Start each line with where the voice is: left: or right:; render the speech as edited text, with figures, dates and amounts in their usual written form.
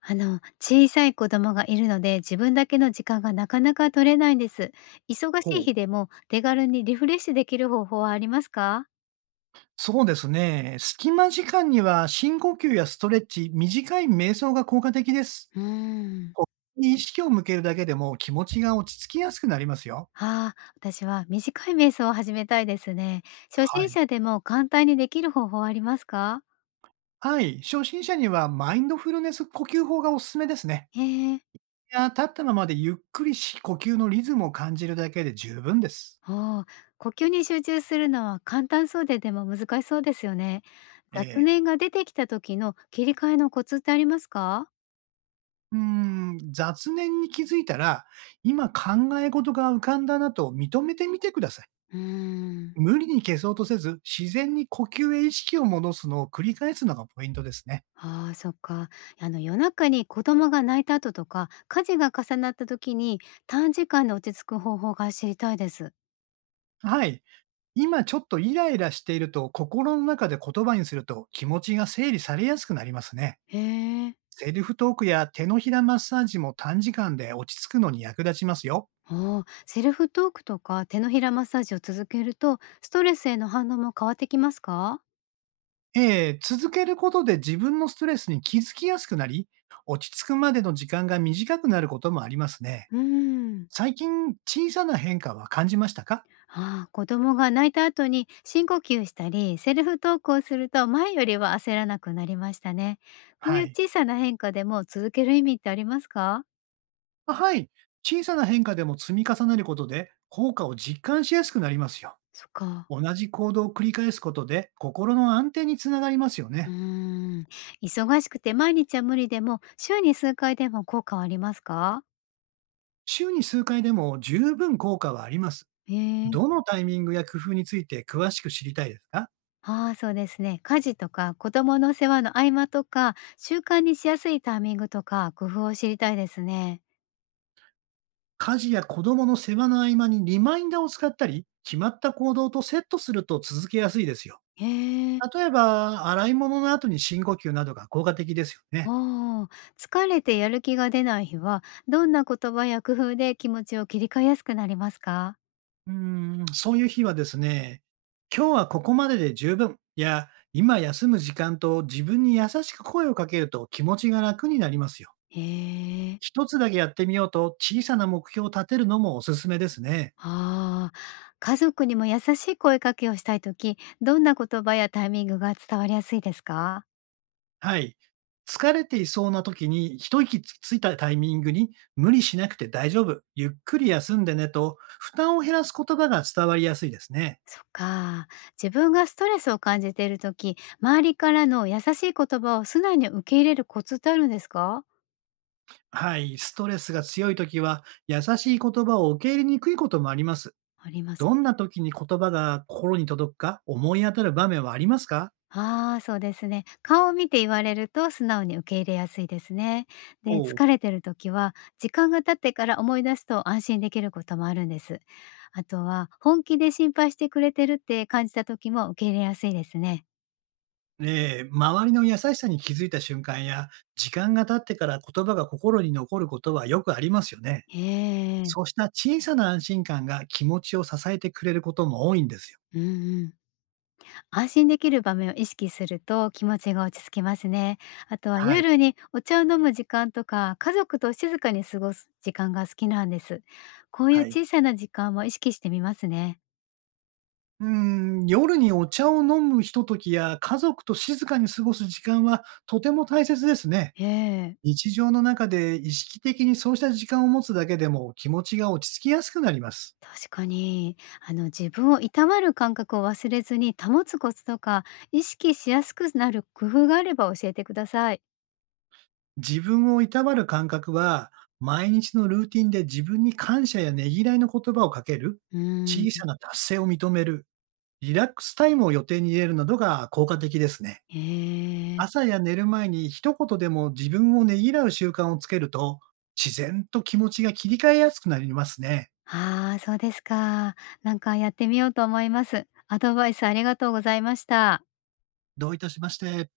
left: 小さい子供がいるので、自分だけの時間がなかなか取れないんです。忙しい
right: ほう。
left: 日でも手軽にリフレッシュできる方法はありますか？
right: そうですね。隙間時間には深呼吸やストレッチ、短い瞑想が効果的です。
left: うーん。
right: 意識を向けるだけでも気持ちが落ち着きやすくなりますよ。
left: ああ、私は短い瞑想を始めたいですね。初
right: は
left: 心
right: い。
left: 者でも簡単にできる方法はありますか？
right: はい。初心者にはマインドフルネス呼吸法がおすすめですね。
left: へえ。
right: いやー、立ったままでゆっくりし、呼吸のリズムを感じるだけで十分です。
left: おお、呼吸に集中するのは簡単そうででも難しそうですよね。
right: え
left: 雑
right: え。
left: 念が出てきた時の切り替えのコツってありますか？
right: うーん、雑念に気づいたら、今考え事が浮かんだなと認めてみてください。
left: うーん。
right: 無理に消そうとせず、自然に呼吸へ意識を戻すのを繰り返すのがポイントですね。
left: ああ、そっか。あの夜中に子供が泣いた後とか、家事が重なった時に短時間で落ち着く方法が知りたいです。
right: はい。今ちょっとイライラしていると心の中で言葉にすると気持ちが整理されやすくなりますね。
left: へえ。
right: セルフトークや手のひらマッサージも短時間で落ち着くのに役立ちますよ。
left: ああ、セルフトークとか手のひらマッサージを続けると、ストレスへの反応も変わってきますか？
right: 続けることで自分のストレスに気づきやすくなり、落ち着くまでの時間が短くなることもありますね。
left: うーん。
right: 最近小さな変化は感じましたか？
left: ああ、子供が泣いた後に深呼吸したり、セルフトークをすると前よりは焦らなくなりましたね。こう
right: は
left: いう
right: い。
left: 小さな変化でも続ける意味ってありますか？
right: はい。小さな変化でも積み重ねることで効果を実感しやすくなりますよ。
left: そっか。
right: 同じ行動を繰り返すことで心の安定につながりますよ
left: う
right: ね。
left: ーん、忙しくて毎日は無理でも、週に数回でも効果はありますか？
right: 週に数回でも十分効果はあります。
left: へえ。
right: どのタイミングや工夫について詳しく知りたいですか？
left: ああ、そうですね。家事とか子供の世話の合間とか、習慣にしやすいタイミングとか工夫を知りたいですね。
right: 家事や子供の世話の合間にリマインダーを使ったり、決まった行動とセットすると続けやすいですよ。
left: へえ。
right: 例えば、洗い物の後に深呼吸などが効果的ですよね。
left: ああ、疲れてやる気が出ない日は、どんな言葉や工夫で気持ちを切り替えやすくなりますか？
right: うーん、そういう日はですね、今日はここまでで十分、いや、今休む時間と自分に優しく声をかけると気持ちが楽になりますよ。
left: へえ。
right: 一つだけやってみようと小さな目標を立てるのもおすすめですね。
left: ああ、家族にも優しい声かけをしたい時、どんな言葉やタイミングが伝わりやすいですか？
right: はい。疲れていそうな時に一息ついたタイミングに無理しなくて大丈夫、ゆっくり休んでねと負担を減らす言葉が伝わりやすいですね。
left: そっか。自分がストレスを感じている時、周りからの優しい言葉を素直に受け入れるコツってあるんですか？
right: はい。ストレスが強い時は優しい言葉を受け入れにくいこともあります。
left: あります
right: どん
left: ね。
right: な時に言葉が心に届くか、思い当たる場面はありますか？
left: ああ、そうですね。顔を見て言われると素直に受け入れやすいですね。
right: お
left: で、
right: う。
left: 疲れてる時は時間が経ってから思い出すと安心できることもあるんです。あとは本気で心配してくれてるって感じた時も受け入れやすいですね。
right: 周りの優しさに気づいた瞬間や、時間が経ってから言葉が心に残ることはよくありますよね。
left: へえ。
right: そうした小さな安心感が気持ちを支えてくれることも多いんですよ。
left: うんうん。安心できる場面を意識すると気持ちが落ち着きますね。あとは
right: はい、
left: 夜にお茶を飲む時間とか家族と静かに過ごす時間が好きなんです。こういう
right: はい。
left: 小さな時間も意識してみますね。
right: うん、夜にお茶を飲むひとときや、家族と静かに過ごす時間はとても大切ですね。
left: ええ、
right: 日常の中で意識的にそうした時間を持つだけでも、気持ちが落ち着きやすくなります。
left: 確かに。あの自分をいたわる感覚を忘れずに保つコツとか意識しやすくなる工夫があれば教えてください。
right: 自分をいたわる感覚は、毎日のルーティンで自分に感謝やねぎらいの言葉をかける、
left: うん、
right: 小さな達成を認める、リラックスタイムを予定に入れるなどが効果的ですね。
left: ええ、
right: 朝や寝る前に一言でも自分をねぎらう習慣をつけると、自然と気持ちが切り替えやすくなりますね。
left: ああ、そうですか。なんかやってみようと思います。アドバイスありがとうございました。
right: どういたしまして。